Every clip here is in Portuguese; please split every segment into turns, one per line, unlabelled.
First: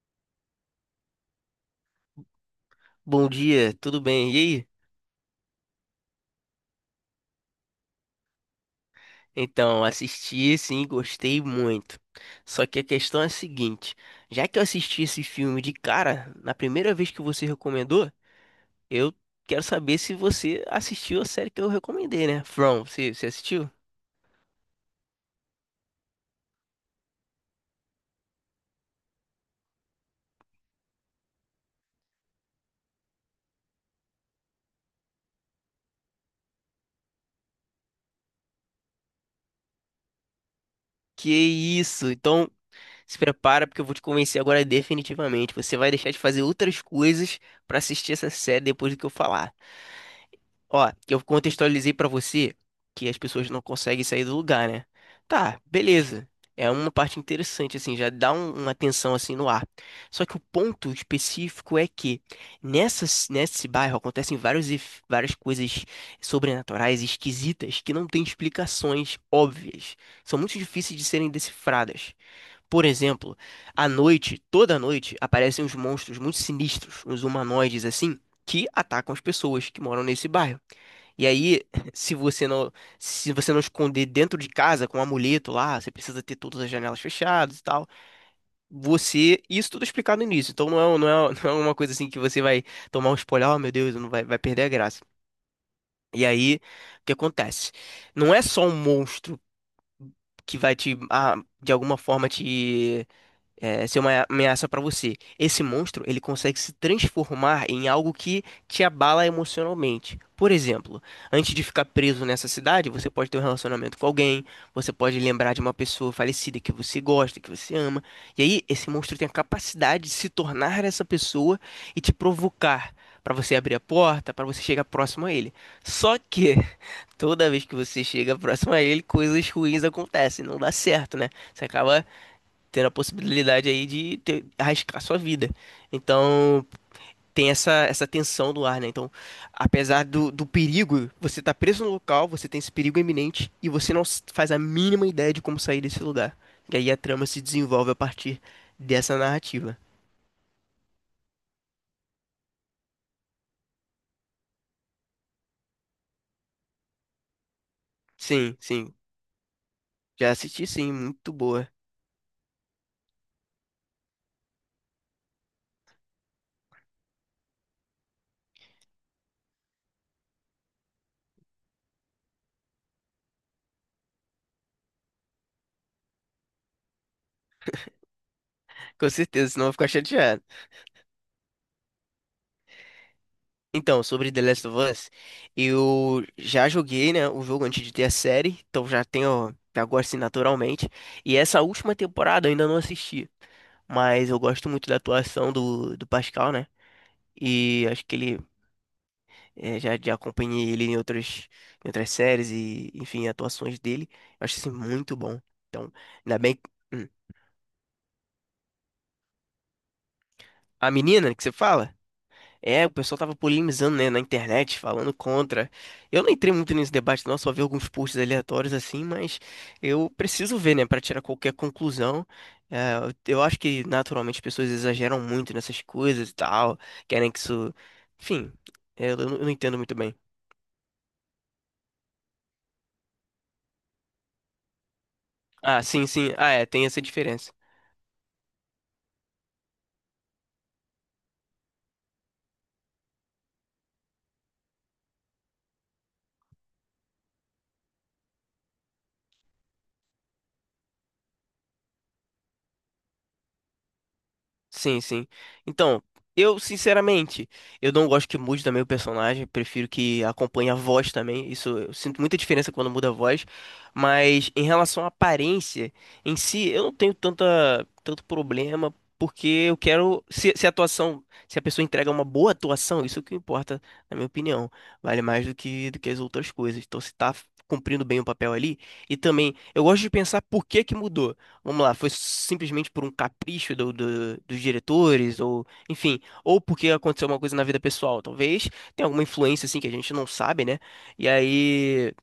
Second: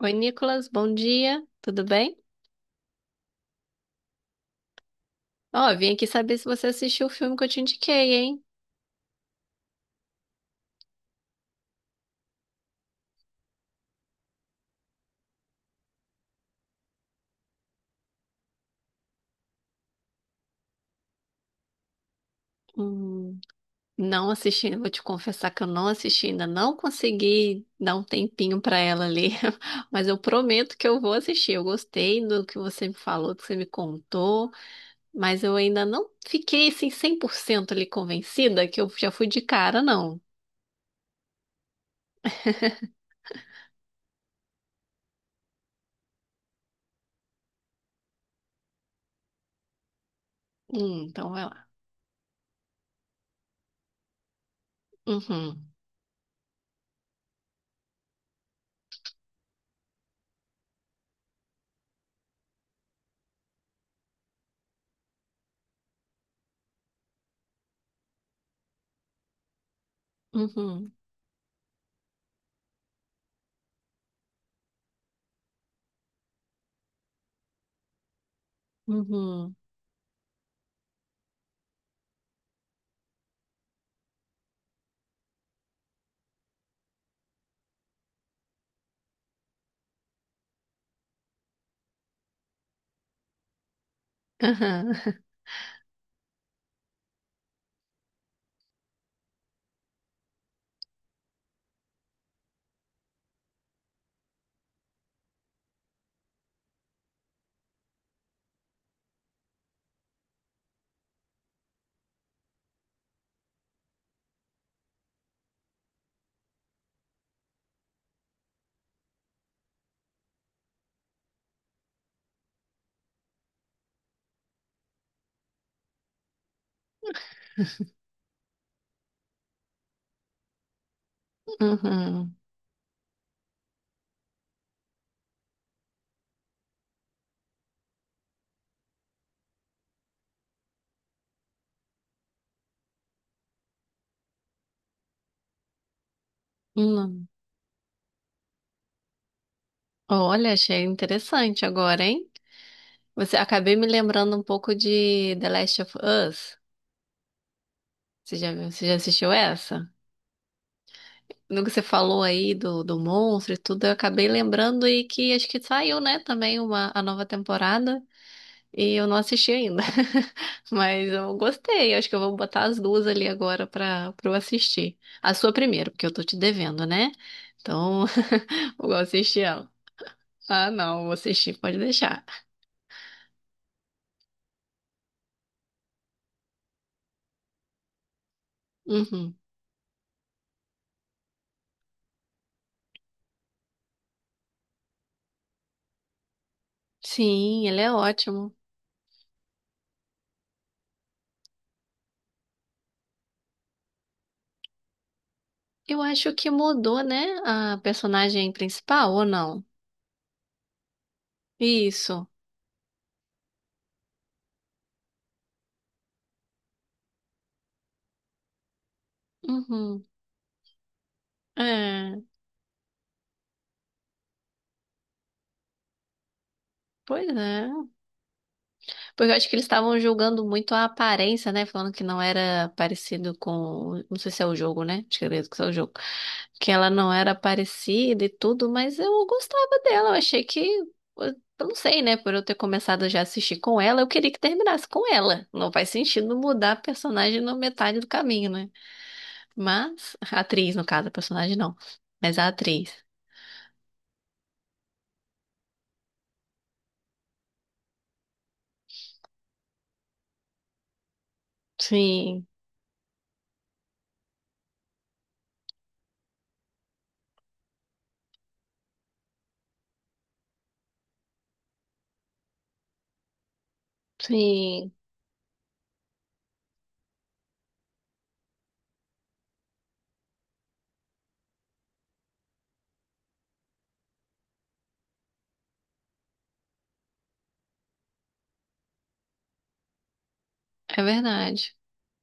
Oi, Nicolas, bom dia, tudo bem?
Bom dia, tudo bem? E aí?
Ó, vim aqui saber se você assistiu o filme que eu te indiquei, hein?
Então, assisti, sim, gostei muito. Só que a questão é a seguinte: já que eu assisti esse filme de cara, na primeira vez que você recomendou, eu quero saber se você assistiu a série que eu recomendei, né? From, você
Hum,
assistiu?
não assisti, vou te confessar que eu não assisti ainda, não consegui dar um tempinho pra ela ali, mas eu prometo que eu vou assistir. Eu gostei do que você me falou, do que você me contou, mas eu ainda não fiquei assim 100% ali convencida que eu já fui de cara, não.
Que isso! Então, se prepara porque eu vou te convencer agora definitivamente. Você vai deixar de fazer outras coisas pra assistir essa série depois do que eu falar. Ó, eu
Então vai lá.
contextualizei pra você que as pessoas não conseguem sair do lugar, né? Tá,
Uhum,
beleza. É uma parte interessante, assim, já dá uma tensão assim no ar. Só que o ponto específico é que nesse bairro acontecem várias coisas sobrenaturais, esquisitas, que não têm explicações óbvias. São muito
uhum,
difíceis de serem decifradas. Por exemplo, à noite, toda noite, aparecem uns monstros muito sinistros, uns humanoides assim, que atacam as
uhum,
pessoas que moram nesse bairro. E aí, se você não, se você não esconder dentro de casa com um amuleto lá, você precisa ter todas as janelas fechadas e tal. Você, isso tudo é explicado no início. Então não é uma coisa assim que você vai tomar um spoiler, oh meu Deus, não vai, vai perder a graça.
uhum,
E aí, o que acontece? Não é só um monstro que vai te de alguma forma te ser uma ameaça pra você. Esse monstro, ele consegue se transformar em algo que te abala emocionalmente. Por exemplo, antes de ficar preso nessa cidade, você pode ter um relacionamento com alguém, você pode lembrar de uma pessoa falecida que você gosta, que você ama. E aí, esse monstro tem a capacidade de se tornar essa pessoa e te provocar pra você abrir a porta, pra você chegar próximo a ele. Só que toda vez que você chega próximo a ele, coisas ruins acontecem, não dá certo, né? Você acaba
aham,
ter a possibilidade aí de arriscar sua vida. Então, tem essa tensão do ar, né? Então, apesar do perigo, você tá preso no local, você tem esse perigo iminente e você não s- faz a mínima ideia de como sair desse lugar. E aí
uhum,
a trama
uhum.
se desenvolve a partir dessa narrativa.
Olha, achei interessante agora, hein? Você acabei me lembrando um pouco de The Last of Us. Você já,
Sim,
viu- você já
sim.
assistiu essa?
Já assisti, sim. Muito
No
boa.
que você falou aí do monstro e tudo, eu acabei lembrando e que acho que saiu, né, também uma, a nova temporada e eu não assisti ainda. Mas eu gostei, acho que eu vou botar as duas ali agora pra eu assistir. A sua primeiro, porque eu tô te devendo, né? Então, vou
Com
assistir
certeza, senão
ela.
eu vou ficar chateado.
Ah, não, vou assistir, pode deixar.
Então, sobre The Last of Us, eu já joguei, né, o jogo antes de ter a série, então
Uhum.
já gosto assim, naturalmente. E essa última temporada eu ainda não assisti, mas eu gosto muito da atuação do Pascal, né?
Sim, ele
E
é
acho que ele
ótimo.
já acompanhei ele em em outras séries e, enfim, atuações dele. Eu acho assim muito bom. Então,
Eu acho
ainda
que
bem.
mudou,
Hum.
né? A personagem principal, ou não?
A menina que você fala?
Isso.
É, o pessoal tava polemizando, né, na internet, falando contra. Eu não entrei muito nesse debate, não, só vi alguns posts aleatórios assim, mas
Uhum.
eu preciso ver, né, para tirar qualquer
É,
conclusão. É, eu acho que naturalmente as pessoas exageram muito nessas coisas e tal,
pois
querem que
é.
isso. Enfim,
Porque eu
eu
acho
não
que eles
entendo muito
estavam
bem.
julgando muito a aparência, né? Falando que não era parecido com. Não sei se é o jogo, né? Acho que é o
Ah,
jogo.
sim, sim. Ah, é,
Que
tem
ela
essa
não era
diferença.
parecida e tudo, mas eu gostava dela. Eu achei que. Eu não sei, né? Por eu ter começado já a assistir com ela, eu queria que terminasse com ela. Não faz sentido mudar a personagem na metade do caminho, né? Mas, a atriz, no caso, a personagem não. Mas a atriz.
Sim, sim. Então, eu, sinceramente, eu não gosto que mude também o personagem, prefiro que acompanhe a voz também. Isso eu sinto muita
Sim,
diferença quando muda a voz, mas em relação à aparência em si, eu não tenho tanta tanto problema, porque eu quero se a atuação, se a pessoa entrega uma boa atuação, isso é o que importa, na minha opinião,
sim,
vale mais do que as outras coisas. Então, se tá cumprindo bem o papel ali, e também eu gosto de pensar por que que mudou. Vamos lá, foi simplesmente por um capricho dos diretores, ou enfim, ou porque aconteceu uma coisa na vida pessoal, talvez tenha alguma influência assim que a gente não sabe, né?
é
E
verdade.
aí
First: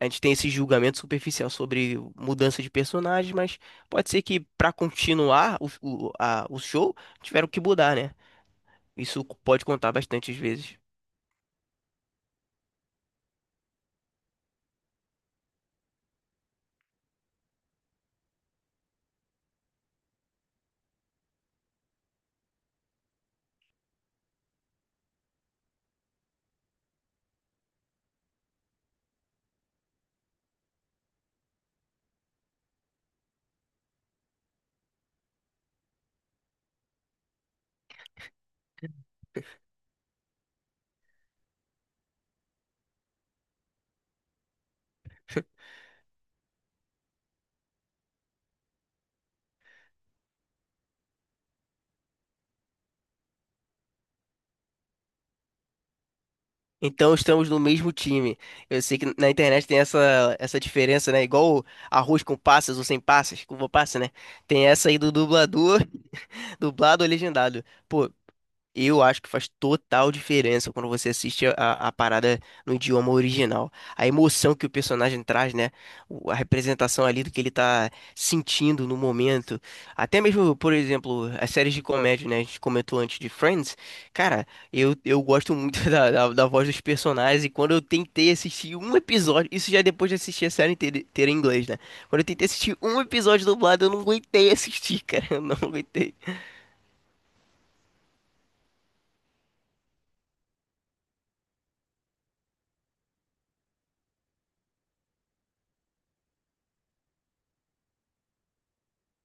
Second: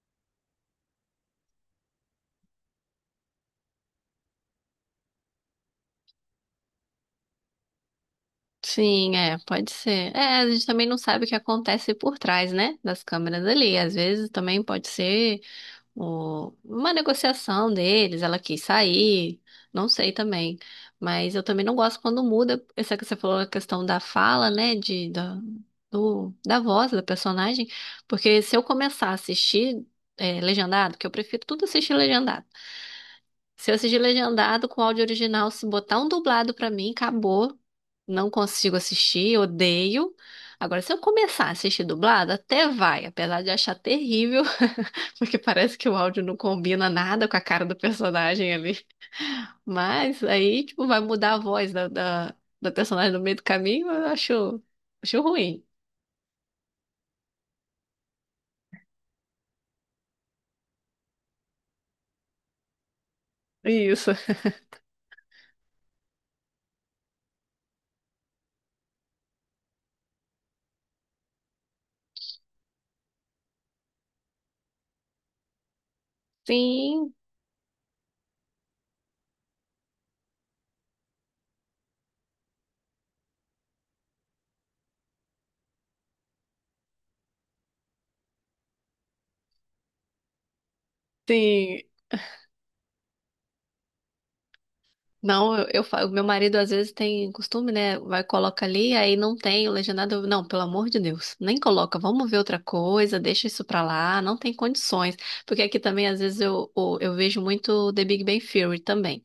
a gente tem esse julgamento superficial sobre mudança de personagem, mas pode ser que pra continuar o show tiveram que mudar, né?
Sim,
Isso
é,
pode
pode
contar
ser.
bastante
É,
às
a gente
vezes.
também não sabe o que acontece por trás, né? Das câmeras ali. Às vezes também pode ser. O- uma negociação deles, ela quis sair, não sei também. Mas eu também não gosto quando muda, essa que você falou, a questão da fala, né, da voz da personagem, porque se eu começar a assistir é, legendado, que eu prefiro tudo assistir legendado. Se eu assistir legendado com áudio original, se botar um dublado pra mim, acabou. Não consigo assistir, odeio. Agora, se eu começar a assistir dublado, até vai, apesar de achar terrível. Porque parece que o áudio não combina nada com a cara do personagem ali. Mas aí, tipo, vai mudar a voz da personagem no meio do caminho, eu acho, acho ruim.
Então estamos no mesmo time. Eu sei que na internet tem essa diferença, né? Igual arroz com passas ou sem passas, com uva passa, né?
Isso.
Tem essa aí do dublador, dublado ou legendado. Pô, eu acho que faz total diferença quando você assiste a parada no idioma original. A emoção que o personagem traz, né? A representação
Sim,
ali do que ele tá sentindo no momento. Até mesmo, por exemplo, as séries de comédia, né? A gente comentou antes de Friends. Cara, eu gosto muito da voz dos personagens. E quando eu tentei assistir um episódio, isso já é depois de assistir a série inteira em inglês, né?
sim.
Quando eu tentei assistir um episódio dublado, eu não aguentei assistir, cara. Eu não
Não, o
aguentei.
meu marido às vezes tem costume, né? Vai, coloca ali, aí não tem o legendado. Eu, não, pelo amor de Deus, nem coloca. Vamos ver outra coisa, deixa isso pra lá, não tem condições. Porque aqui também, às vezes, eu vejo muito The Big Bang Theory também.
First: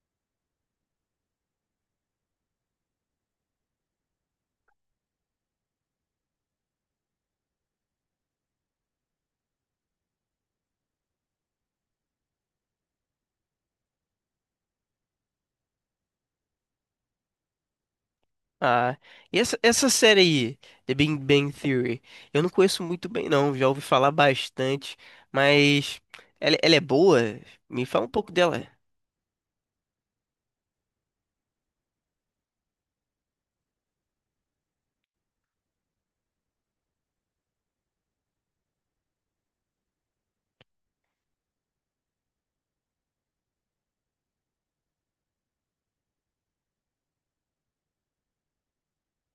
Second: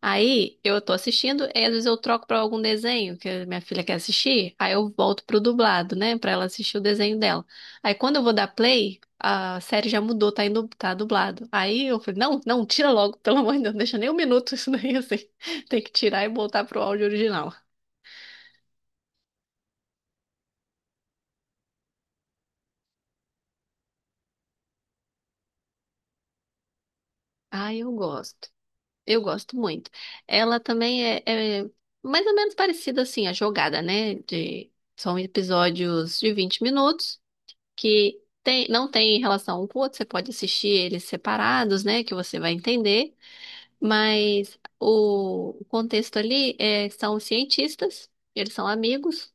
Aí eu tô assistindo e às vezes eu troco pra algum desenho que a minha filha quer assistir, aí eu volto pro dublado, né, pra ela assistir o desenho dela. Aí quando eu vou dar play, a série já mudou, tá indo, tá dublado. Aí eu falei: "Não, não, tira logo, pelo amor de Deus, não deixa nem um minuto isso daí assim. Tem que tirar e voltar pro áudio original".
Ah, e essa série aí, The Big Bang Theory, eu não conheço muito bem não, já ouvi falar bastante, mas ela é boa?
Ah,
Me
eu
fala um pouco
gosto.
dela.
Eu gosto muito. Ela também é mais ou menos parecida assim a jogada, né, de são episódios de 20 minutos. Que tem- não tem relação um com o outro, você pode assistir eles separados, né, que você vai entender, mas o contexto ali é, são os cientistas, eles são amigos,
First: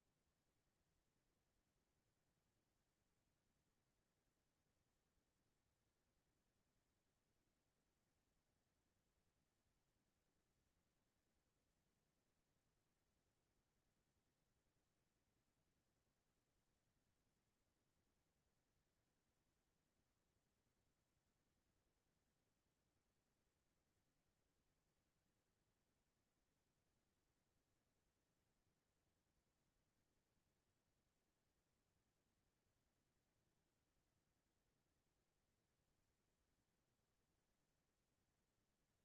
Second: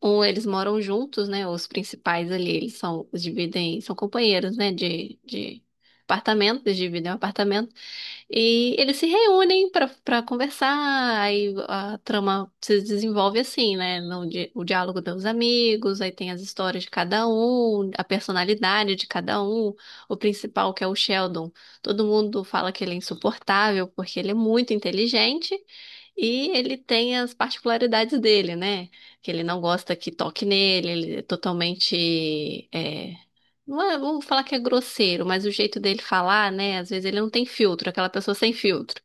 ou eles moram juntos, né, os principais ali, eles são, os dividem, são companheiros, né, de apartamento, eles dividem um apartamento, e eles se reúnem pra para conversar, aí a trama se desenvolve assim, né? No di- o diálogo dos amigos, aí tem as histórias de cada um, a personalidade de cada um. O principal, que é o Sheldon, todo mundo fala que ele é insuportável porque ele é muito inteligente e ele tem as particularidades dele, né? Que ele não gosta que toque nele, ele é totalmente é, não é, vamos falar que é grosseiro, mas o jeito dele falar, né? Às vezes ele não tem filtro, aquela pessoa sem filtro.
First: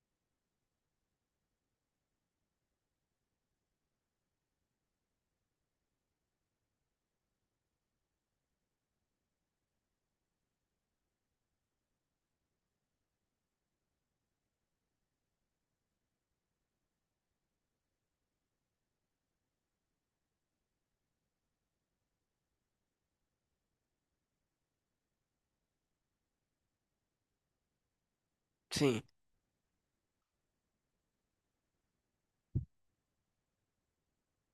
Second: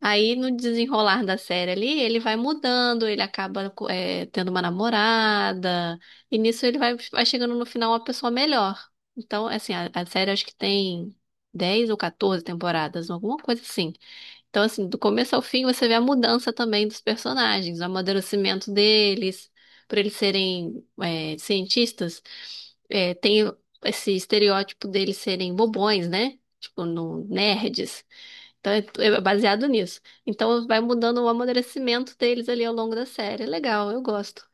Aí no desenrolar da série ali, ele vai mudando, ele acaba é, tendo uma namorada, e nisso ele vai, vai chegando no final uma pessoa melhor. Então, assim, a série acho que tem 10 ou 14 temporadas, alguma coisa assim. Então, assim, do começo ao fim, você vê a mudança também dos personagens, o amadurecimento deles, por eles serem é, cientistas, é, tem esse estereótipo deles serem bobões, né? Tipo, no, nerds. Então, é,
Sim,
é baseado nisso. Então, vai mudando o amadurecimento deles ali ao longo da série. É legal, eu gosto.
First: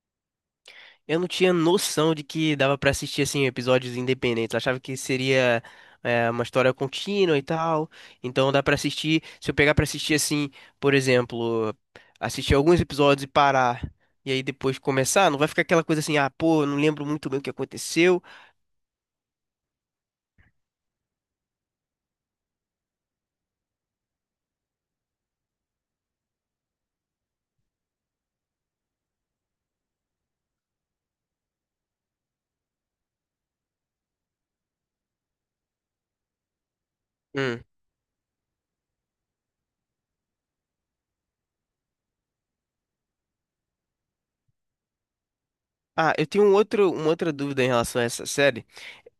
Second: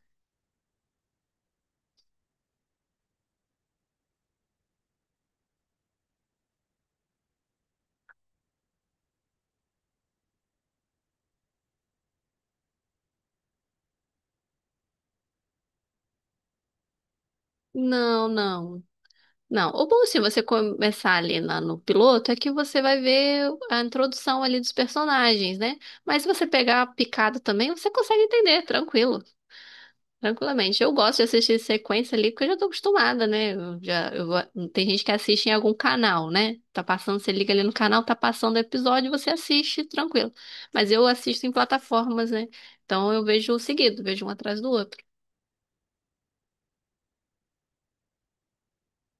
eu não tinha noção de que dava pra assistir assim episódios independentes, eu achava que seria uma história contínua e tal, então dá pra assistir, se eu pegar pra assistir assim, por exemplo, assistir alguns episódios e parar, e aí depois começar, não vai ficar aquela coisa assim, ah, pô, eu não lembro muito bem o que aconteceu.
Não, não. Não, o bom se você começar ali no piloto é que você vai ver a introdução ali dos personagens, né? Mas se você pegar picado também, você consegue entender, tranquilo, tranquilamente. Eu gosto de assistir sequência ali porque eu já tô acostumada, né? Eu já, eu vou- Tem gente que assiste em algum canal, né? Tá passando, você liga ali
Hum.
no canal, tá passando o episódio, você assiste, tranquilo. Mas eu assisto em plataformas, né? Então eu vejo seguido, vejo um atrás do outro.
Ah, eu tenho uma outra dúvida em relação a essa série.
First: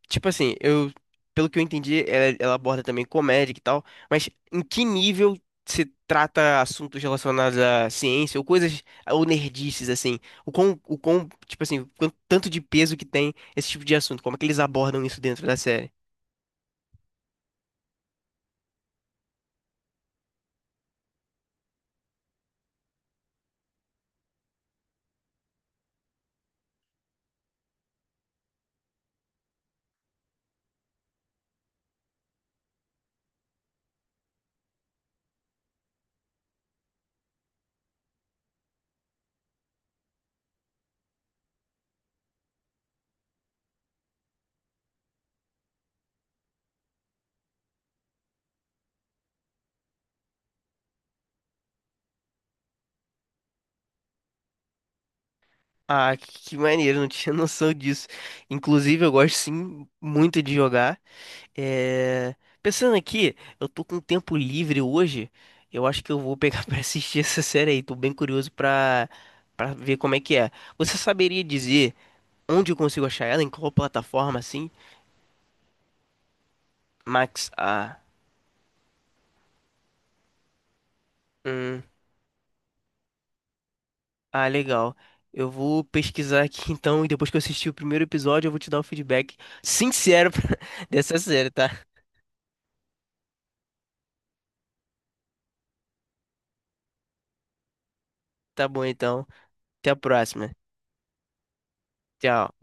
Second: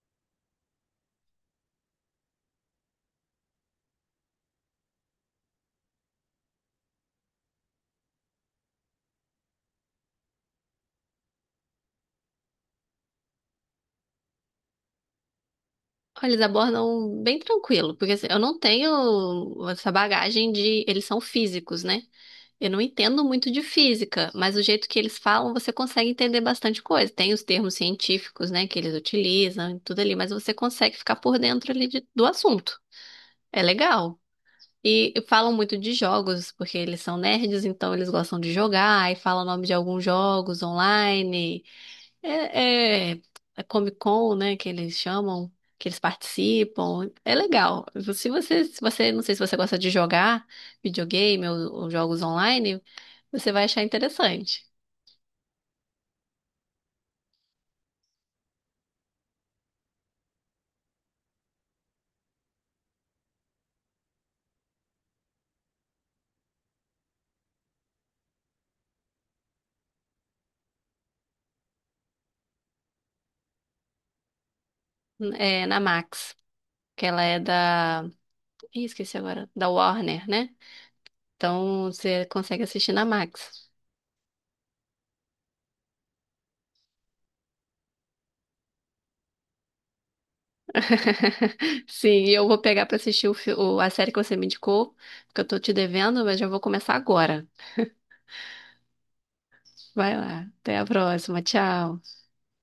Tipo assim, eu, pelo que eu entendi, ela aborda também comédia e tal, mas em que nível se trata assuntos relacionados à ciência ou coisas, ou nerdices, assim? Tipo assim, quanto, tanto de peso que tem esse tipo de assunto? Como é que eles abordam isso dentro da série?
Olha, eles abordam bem tranquilo, porque assim, eu não tenho essa bagagem de. Eles são físicos, né? Eu não entendo muito de física, mas o jeito que eles falam, você consegue entender bastante coisa. Tem os termos científicos, né, que eles utilizam e tudo ali, mas você consegue ficar por dentro ali do assunto. É legal. E falam muito de jogos, porque eles são nerds, então eles gostam de jogar, e falam o nome de alguns jogos online. é, a Comic Con, né, que eles chamam, que eles participam. É legal. Se você, se você, não sei se você gosta de jogar videogame ou jogos online, você vai achar interessante.
Ah, que maneiro, não tinha noção disso. Inclusive, eu gosto sim muito de jogar. É, pensando aqui, eu tô com tempo livre hoje. Eu acho que eu vou pegar pra assistir essa série aí. Tô bem curioso pra para ver como é que é. Você saberia dizer onde eu consigo achar ela? Em qual plataforma assim?
É na Max, que ela é
Max A.
da, ih, esqueci agora, da Warner, né?
Hum,
Então você consegue assistir na Max.
ah, legal. Eu vou pesquisar aqui então e depois que eu assistir o primeiro episódio, eu vou te dar o feedback sincero dessa série, tá?
Sim, e eu vou pegar pra assistir a série que você me indicou, porque eu tô te devendo, mas já vou começar agora.
Tá bom então. Até a
Vai lá,
próxima.
até a próxima, tchau.
Tchau.